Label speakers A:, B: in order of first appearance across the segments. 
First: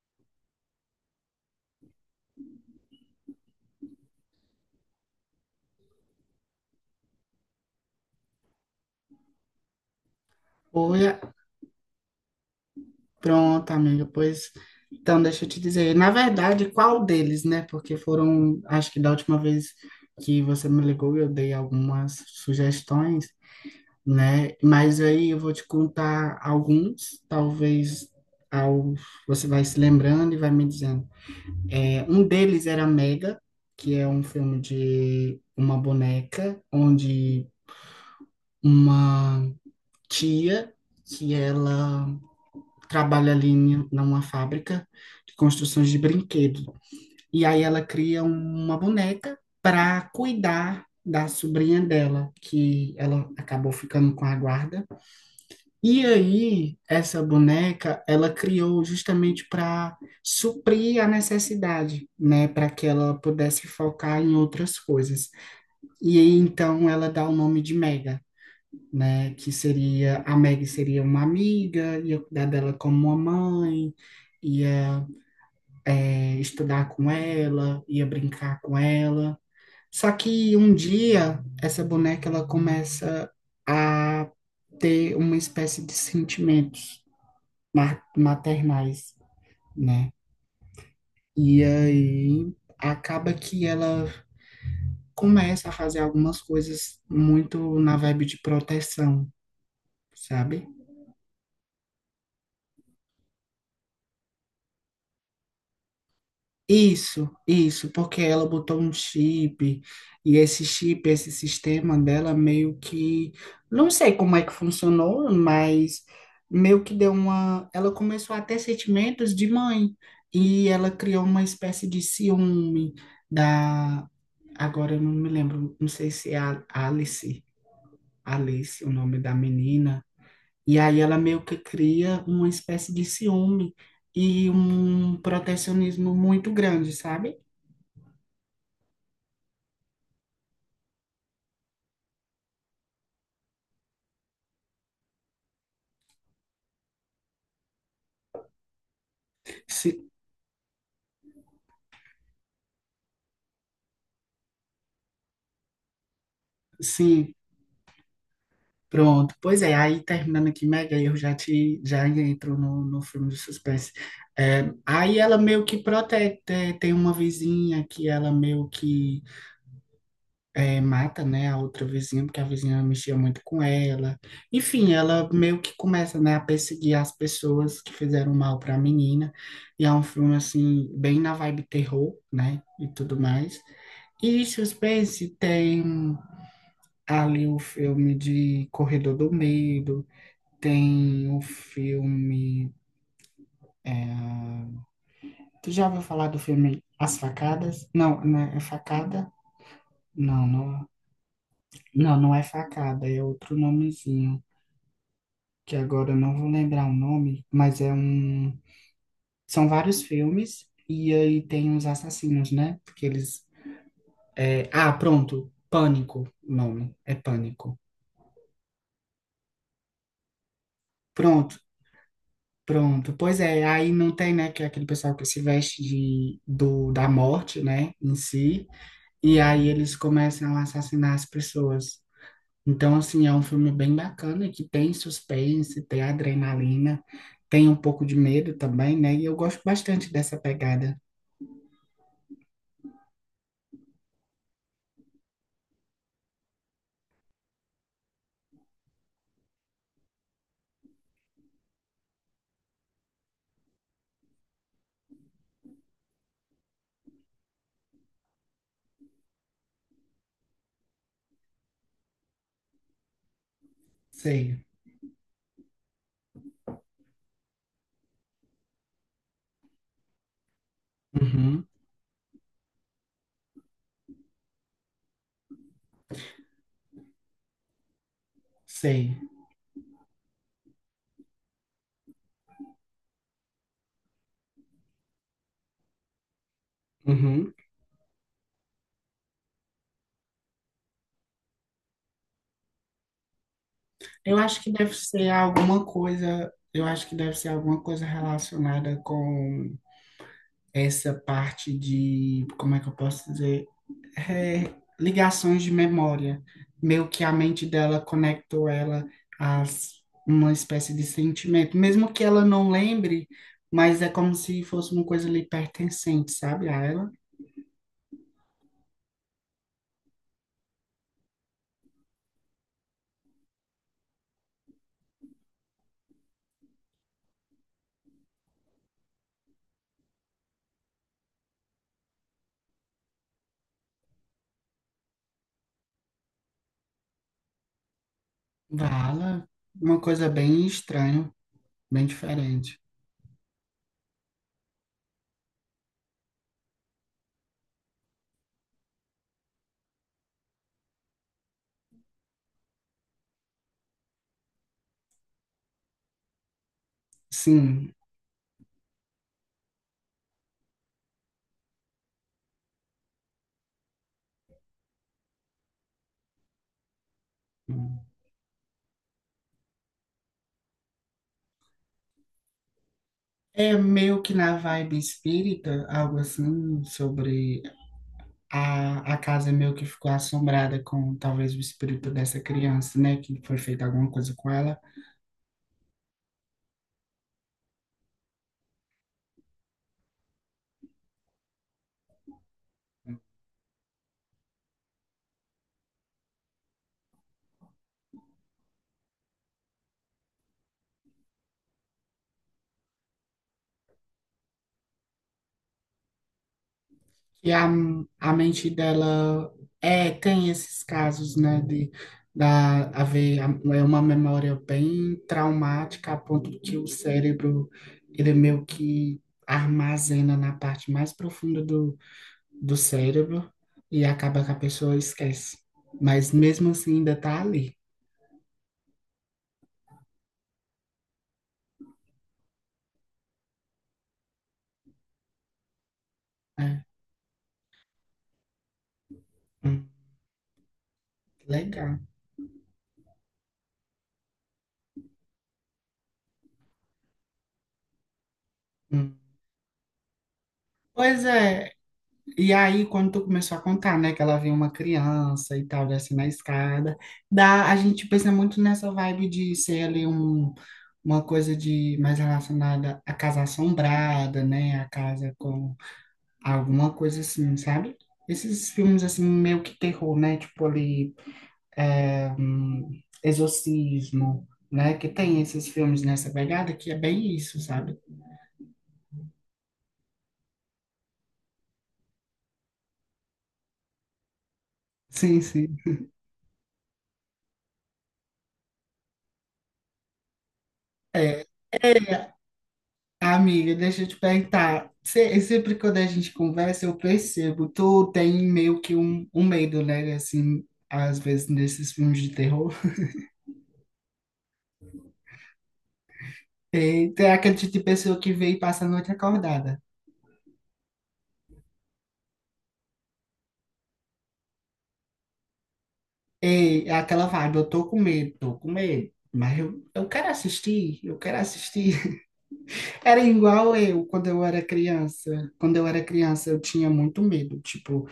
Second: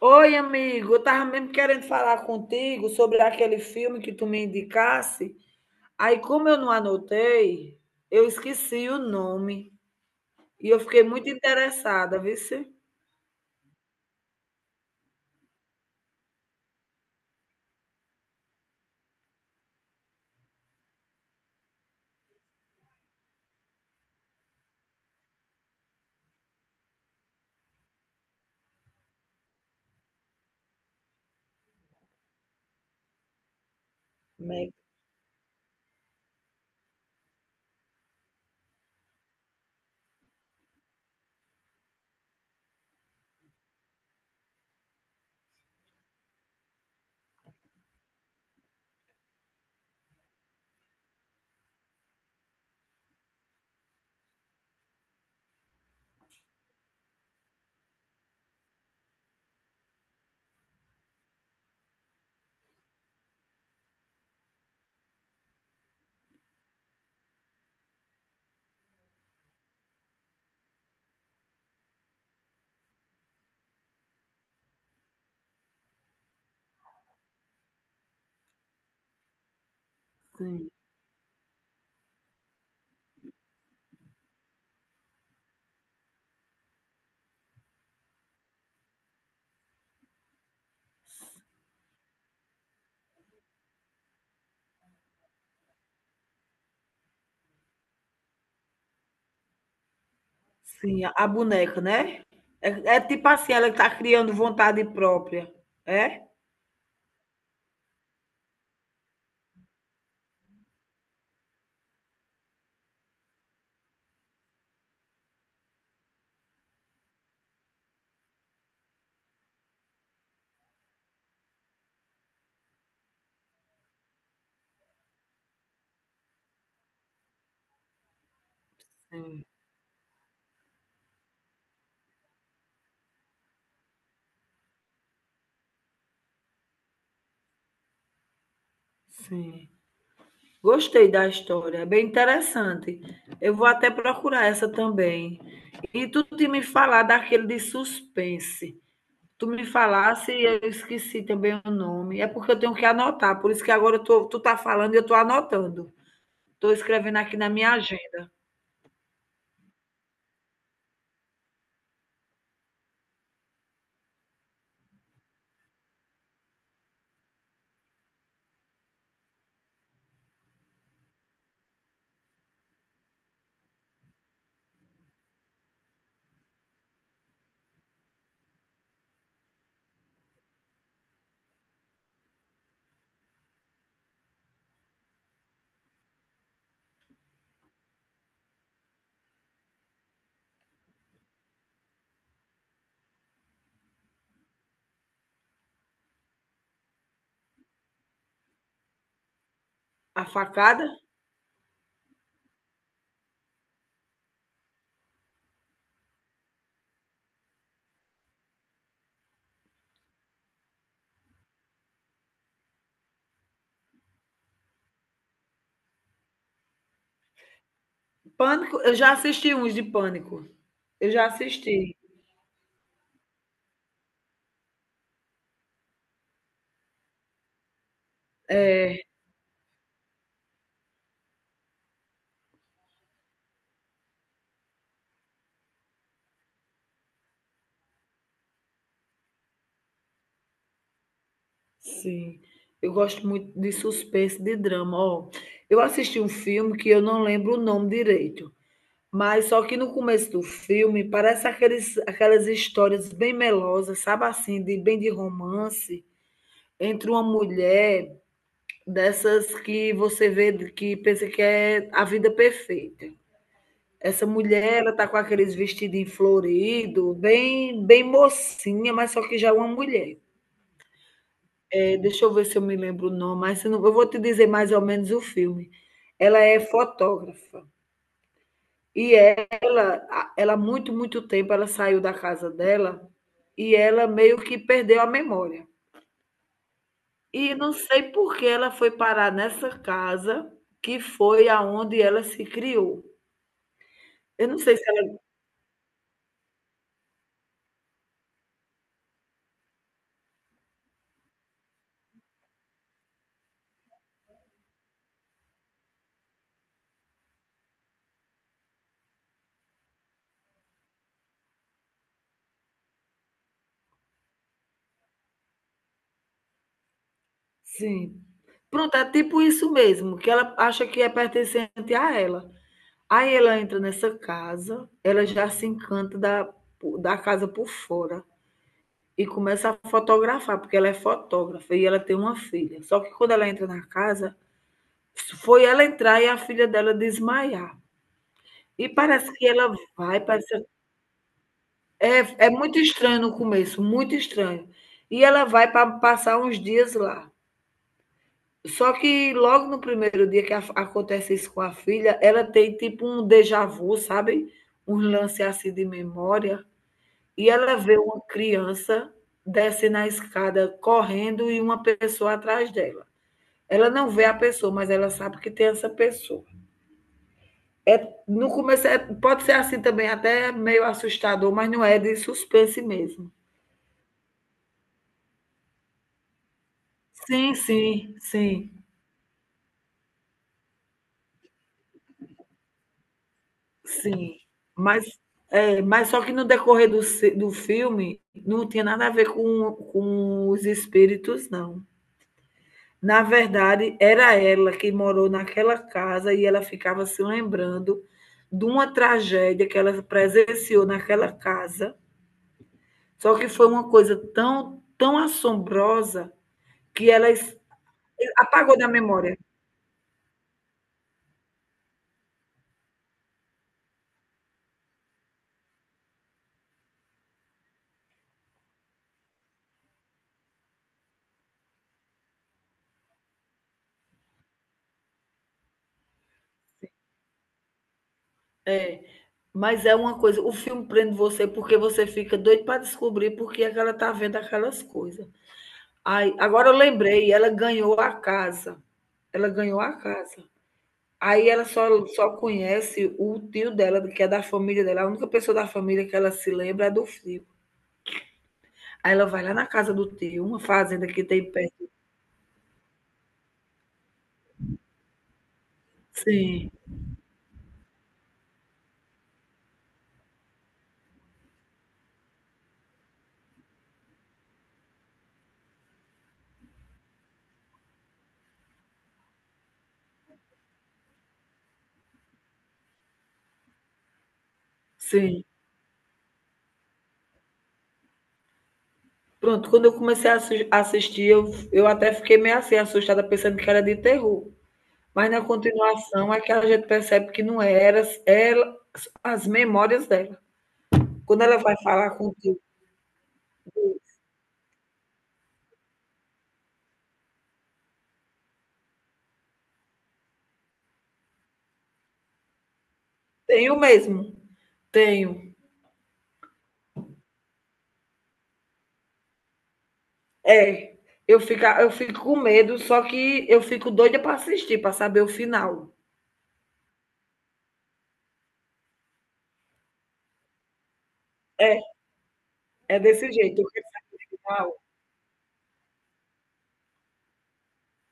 A: Oi, amigo, eu tava mesmo querendo falar contigo sobre aquele filme que tu me indicasse. Aí, como eu não anotei, eu esqueci o nome e eu fiquei
B: Olha,
A: muito interessada, viu? Se?
B: pronto, amiga, pois então deixa eu te dizer, na verdade, qual deles, né? Porque foram, acho que da última vez que você me ligou, eu dei algumas sugestões, né? Mas aí eu vou te contar alguns, talvez ao, você vai se lembrando e vai me dizendo. Um deles era Mega, que é um filme
A: Meg-
B: de uma boneca, onde uma tia que ela trabalha ali em numa fábrica de construções de brinquedo. E aí ela cria uma boneca para cuidar da sobrinha dela, que ela acabou ficando com a guarda. E aí essa boneca ela criou justamente para suprir a necessidade, né, para que ela pudesse focar em outras coisas. E aí então ela dá o nome de Mega, né? Que seria, a Meg seria uma amiga, ia cuidar dela como uma mãe, ia estudar com ela, ia brincar com ela. Só que
A: Sim,
B: um dia, essa boneca, ela começa a ter uma espécie de sentimentos maternais, né? E aí acaba que ela começa a fazer algumas coisas muito na vibe de proteção, sabe?
A: sim, a boneca, né? É, é tipo assim, ela tá criando vontade própria, é?
B: Isso, porque ela botou um chip e esse chip, esse sistema dela meio que, não sei como é que funcionou, mas meio que deu uma, ela começou a ter sentimentos de mãe e ela criou uma espécie de ciúme da, agora eu não me lembro, não sei se é a Alice, Alice, o nome da
A: Sim,
B: menina, e aí ela meio que cria uma espécie de ciúme e um protecionismo muito grande, sabe?
A: sim. Gostei da história, é bem interessante. Eu vou até procurar essa também. E tu tinha me falar daquele de suspense. Tu me
B: Si-
A: falasse e eu esqueci também o nome. É porque eu tenho que anotar, por isso que agora eu tô, tu tá falando e eu tô anotando. Tô escrevendo
B: Sim,
A: aqui na minha agenda.
B: pronto. Pois é, aí terminando aqui, mega eu já te já entro no filme de suspense. Aí ela meio que protege, tem uma vizinha que ela meio que mata, né, a outra vizinha, porque a vizinha mexia muito com ela. Enfim, ela meio que começa, né, a perseguir as pessoas que fizeram mal para a menina. E é um filme, assim, bem na vibe terror, né, e tudo mais. E suspense tem ali o filme de Corredor do Medo, tem o filme. é, Tu já ouviu falar do filme As Facadas? Não, não é é facada?
A: A
B: Não, não,
A: facada?
B: não, não é facada, é outro nomezinho, que agora eu não vou lembrar o nome, mas é um. São vários filmes, e aí tem os assassinos, né? Porque eles. Ah, pronto, Pânico, o nome, é Pânico.
A: Pânico, eu já assisti uns de pânico. Eu já
B: Pronto,
A: assisti.
B: pronto, pois é, aí não tem, né, que é aquele pessoal que se veste de, do, da morte, né, em si, e aí eles começam a assassinar as pessoas. Então, assim, é um filme bem bacana, que tem suspense, tem adrenalina, tem um pouco de medo também, né, e eu gosto bastante dessa pegada.
A: Sim. Eu gosto muito de suspense, de drama, ó. Eu assisti um filme que eu não lembro o nome direito, mas só que no começo do filme parece aqueles, aquelas histórias bem melosas, sabe assim, de bem de romance, entre uma mulher dessas que você vê que pensa que é a vida perfeita. Essa
B: Sei,
A: mulher, ela tá com aqueles vestidinhos florido, bem, bem mocinha, mas só que já é uma mulher.
B: uhum,
A: É, deixa eu ver se eu me lembro o nome, mas se não, eu vou te dizer mais ou menos o filme. Ela é fotógrafa e
B: sei,
A: ela muito, muito tempo, ela saiu da casa dela e ela meio que perdeu a memória.
B: uhum.
A: E não sei por que ela foi parar nessa casa que foi aonde ela se criou.
B: Eu
A: Eu não
B: acho que
A: sei se
B: deve
A: ela
B: ser alguma coisa, eu acho que deve ser alguma coisa relacionada com essa parte de, como é que eu posso dizer? Ligações de memória. Meio que a mente dela conectou ela a s- uma espécie de sentimento, mesmo que ela não lembre, mas é como se fosse uma coisa ali pertencente, sabe? A ela,
A: sim. Pronto, é tipo isso mesmo, que ela acha que é pertencente a ela. Aí ela entra nessa casa, ela já se encanta da, da casa por fora e começa a fotografar, porque ela é fotógrafa e ela tem uma filha. Só que quando ela entra na casa, foi ela entrar e a filha dela desmaiar. E parece
B: a
A: que ela
B: uma
A: vai,
B: coisa
A: parece,
B: bem estranha, bem
A: é, é muito
B: diferente.
A: estranho no começo, muito estranho. E ela vai para passar uns dias lá. Só que logo no primeiro dia que a- acontece isso com a filha, ela tem tipo um déjà vu, sabe? Um lance assim de memória. E ela
B: Sim.
A: vê uma criança desce na escada correndo e uma pessoa atrás dela. Ela não vê a pessoa, mas ela sabe que tem essa pessoa. É, no começo é- pode ser assim também, até meio assustador, mas não é de suspense mesmo.
B: É meio que na vibe espírita, algo assim,
A: Sim,
B: sobre
A: sim, sim.
B: a casa meio que ficou assombrada com talvez o espírito dessa criança, né? Que foi feita alguma coisa
A: Sim,
B: com ela.
A: mas, é, mas só que no decorrer do, ci- do filme não tinha nada a ver com os espíritos, não. Na verdade, era ela que morou naquela casa e ela ficava se lembrando de uma tragédia que ela presenciou naquela casa. Só que foi uma coisa tão, tão assombrosa que ela
B: Que
A: es-
B: a mente
A: apagou da memória.
B: dela tem esses casos, né, haver é uma memória bem traumática, a ponto que o cérebro, ele meio que armazena na parte mais profunda do cérebro e acaba que a pessoa esquece. Mas mesmo assim ainda tá ali.
A: É, mas é uma coisa, o filme prende você porque você fica doido para descobrir por que é que ela tá vendo aquelas coisas. Ai, agora eu
B: Né?
A: lembrei, ela ganhou a casa. Ela ganhou
B: Hum,
A: a casa. Aí ela
B: legal.
A: só conhece o tio dela, que é da família dela, a única pessoa da família que ela se lembra é do filho. Aí
B: Hum.
A: ela vai lá na casa do tio, uma fazenda que
B: Pois
A: tem
B: é.
A: perto.
B: E aí, quando tu começou a contar, né, que ela viu uma criança e tal, assim, na
A: Sim,
B: escada, dá, a gente pensa muito nessa vibe de ser ali um, uma coisa de mais relacionada à casa assombrada, né, a casa com alguma coisa assim, sabe? Esses filmes, assim, meio que terror, né, tipo ali, é, hum, Exorcismo, né, que tem
A: sim.
B: esses filmes nessa pegada que é bem isso, sabe?
A: Pronto, quando eu comecei a assis assistir, eu até fiquei meio assim, assustada, pensando que era de terror. Mas
B: Sim,
A: na
B: sim.
A: continuação é que a gente percebe que não era ela as memórias dela.
B: É,
A: Quando ela vai falar
B: é,
A: com o
B: amiga, deixa eu te perguntar. Sempre quando a gente conversa, eu percebo. Tu tem meio que um medo, né? Assim, às vezes nesses filmes de terror.
A: "Tenho mesmo, tenho".
B: E tem aquele tipo de pessoa que vem e passa a noite acordada.
A: É, eu fico com medo, só que eu fico doida para assistir, para saber o final.
B: E é aquela vibe, eu tô com medo, tô com medo. Mas eu quero assistir, eu quero
A: É,
B: assistir.
A: é
B: Era
A: desse jeito, o
B: igual eu quando eu era
A: final.
B: criança. Quando eu era criança, eu tinha muito medo.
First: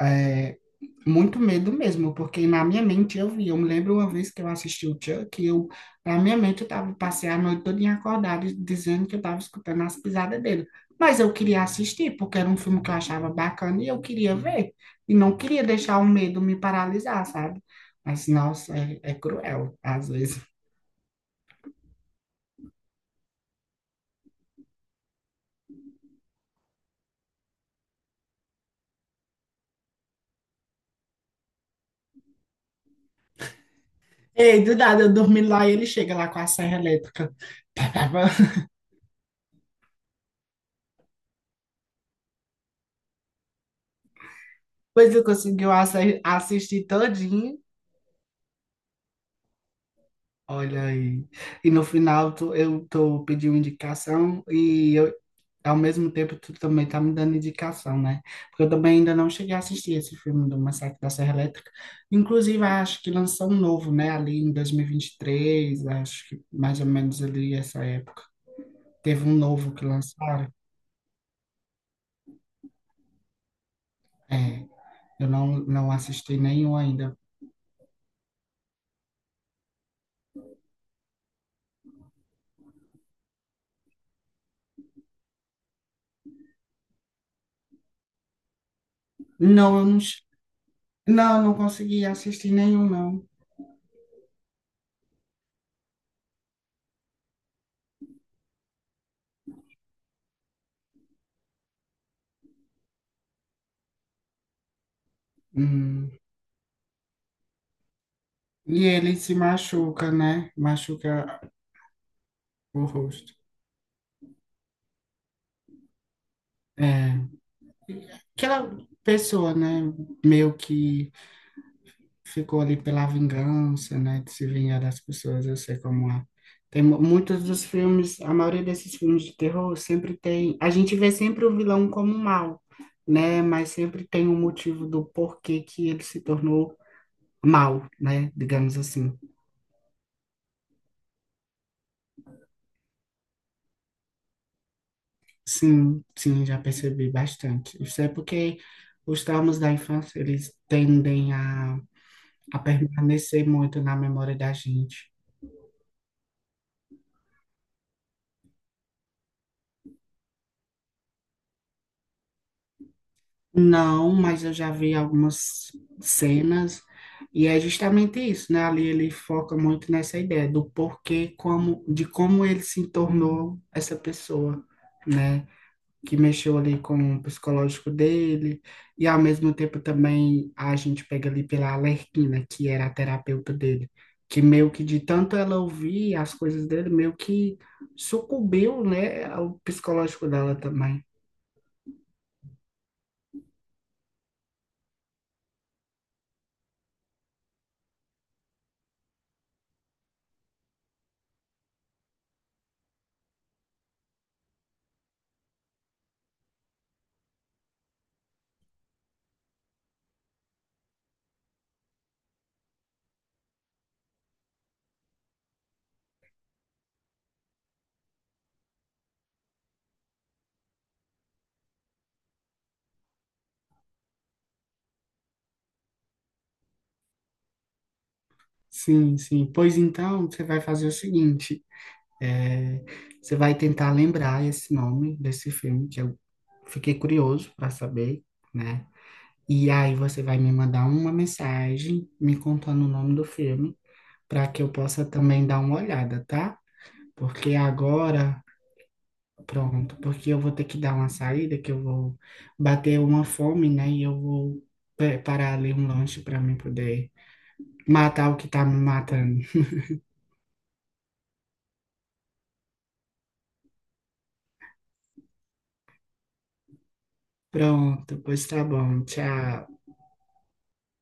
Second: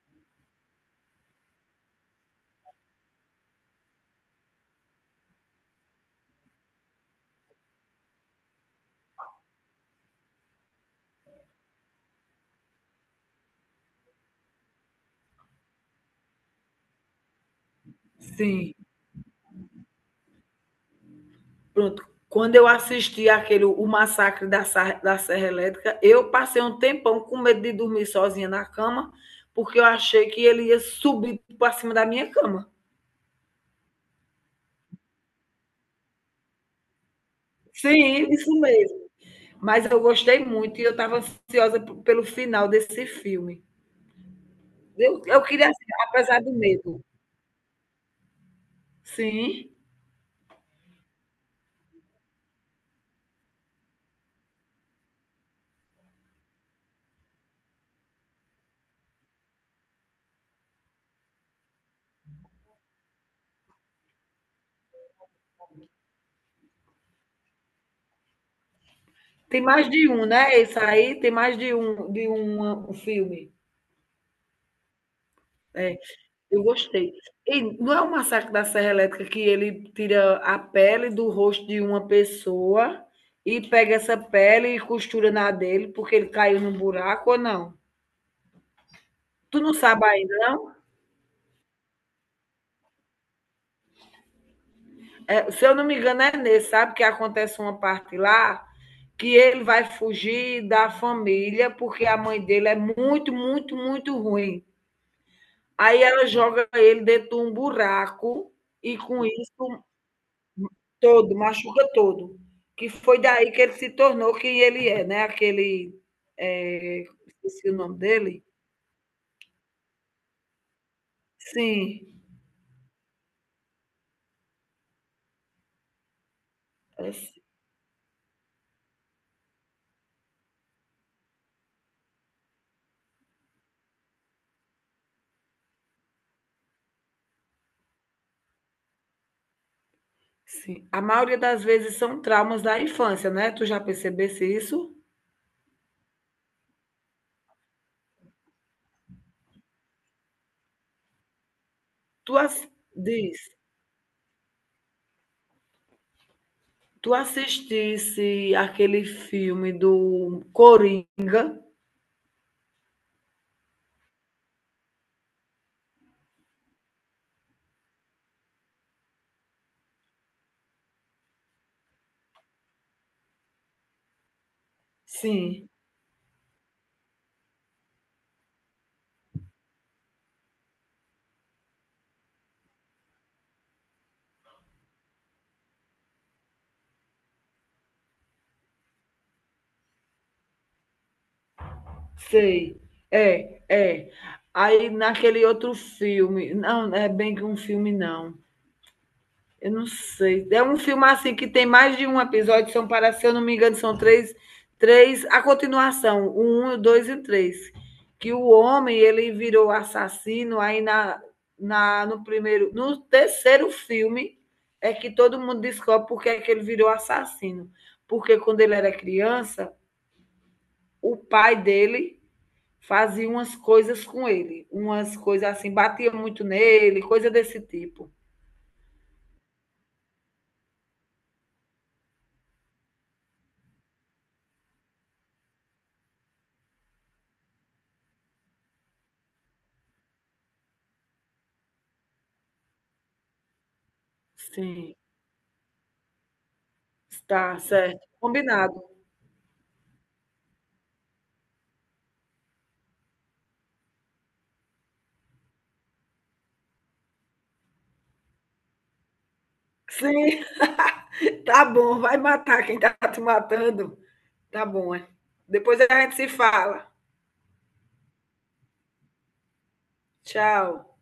B: é, Muito medo mesmo, porque na minha mente eu vi. Eu me lembro uma vez que eu assisti o Chuck, na minha mente eu tava, passei a noite toda acordada dizendo que eu estava escutando as pisadas dele. Mas eu queria assistir, porque era um filme que eu achava bacana e eu queria ver. E não queria deixar o medo me paralisar, sabe? Mas,
A: Sim,
B: nossa, é cruel, às vezes.
A: pronto. Quando eu assisti aquele O Massacre da, Sar- da Serra Elétrica, eu passei um tempão com medo de dormir sozinha na cama, porque eu achei que ele ia subir para cima da minha cama.
B: Ei, do nada, eu dormi lá e ele chega lá com a serra elétrica.
A: Sim, isso mesmo. Mas eu gostei muito e eu estava ansiosa p- pelo final desse filme.
B: Depois
A: Eu,
B: eu
A: eu
B: consegui
A: queria assistir, apesar do
B: assistir
A: medo.
B: todinho.
A: Sim.
B: Olha aí. E no final eu tô pedindo indicação ao mesmo tempo tu também tá me dando indicação, né? Porque eu também ainda não cheguei a assistir esse filme do Massacre da Serra Elétrica. Inclusive, acho que lançou um novo, né? Ali em 2023, acho que mais ou menos ali essa época. Teve um
A: Tem
B: novo que
A: mais de um,
B: lançaram.
A: né? Esse aí tem mais de um, um filme.
B: É, eu não
A: É,
B: assisti
A: eu
B: nenhum
A: gostei.
B: ainda.
A: E não é o Massacre da Serra Elétrica que ele tira a pele do rosto de uma pessoa e pega essa pele e costura na dele porque ele caiu num buraco ou não? Tu não
B: Não, eu não,
A: sabe
B: che-
A: ainda, não?
B: não, eu não consegui assistir nenhum, não.
A: É, se eu não me engano, é nesse, sabe? Que acontece uma parte lá que ele vai fugir da família porque a mãe dele é muito, muito, muito ruim. Aí
B: Hum.
A: ela joga ele dentro de um buraco
B: E
A: e
B: ele
A: com
B: se
A: isso
B: machuca, né?
A: todo,
B: Machuca
A: machuca todo.
B: o
A: Que foi
B: rosto.
A: daí que ele se tornou quem ele é, né? Aquele. É,
B: É.
A: esqueci o nome dele.
B: Aquela pessoa, né? Meio que
A: Sim,
B: ficou ali pela vingança, né? De se vingar das pessoas, eu sei como é. Tem
A: é,
B: muitos dos filmes, a maioria desses filmes de terror sempre tem. A gente vê sempre o vilão como um mal, né? Mas sempre tem um motivo do porquê que ele se tornou mal, né? Digamos assim.
A: sim. A maioria das vezes são traumas da infância, né? Tu já percebesse isso?
B: Sim, sim, já percebi bastante. Isso é porque os traumas da infância, eles tendem
A: Tu
B: a
A: as- diz,
B: permanecer muito na memória da gente.
A: tu assistisse aquele filme do Coringa?
B: Não, mas eu já vi algumas cenas e é justamente isso, né? Ali ele foca muito nessa ideia do porquê, como, de como ele se tornou essa pessoa, né?
A: Sim.
B: Que mexeu ali com o psicológico dele e ao mesmo tempo também a gente pega ali pela Arlequina, que era a terapeuta dele, que meio que de tanto ela ouvir as coisas dele, meio que sucumbiu, né, ao psicológico dela também.
A: Sei. É, é. Aí naquele outro filme. Não, não é bem que um filme, não. Eu não sei. É um filme assim que tem mais de um episódio, são para, se eu não me engano, são três, três, a continuação, o um, o dois e o três. Que o homem ele virou assassino, aí no primeiro, no terceiro filme é que todo mundo descobre porque é que ele virou assassino. Porque quando ele era criança, o pai dele fazia umas coisas com ele, umas coisas assim, batia muito nele, coisa desse tipo.
B: Sim, sim. Pois então, você vai fazer o seguinte: é, você vai tentar lembrar esse nome desse filme, que eu fiquei curioso para saber, né? E aí você vai me mandar uma mensagem me contando o nome do filme, para que eu
A: Sim,
B: possa também dar uma olhada, tá? Porque
A: está certo,
B: agora,
A: combinado.
B: pronto, porque eu vou ter que dar uma saída, que eu vou bater uma fome, né? E eu vou preparar ali um lanche para mim poder matar o que tá me matando.
A: Sim, tá bom, vai matar quem tá te matando. Tá bom, é. Depois a gente se fala.
B: Pronto, pois tá bom. Tchau.
A: Tchau.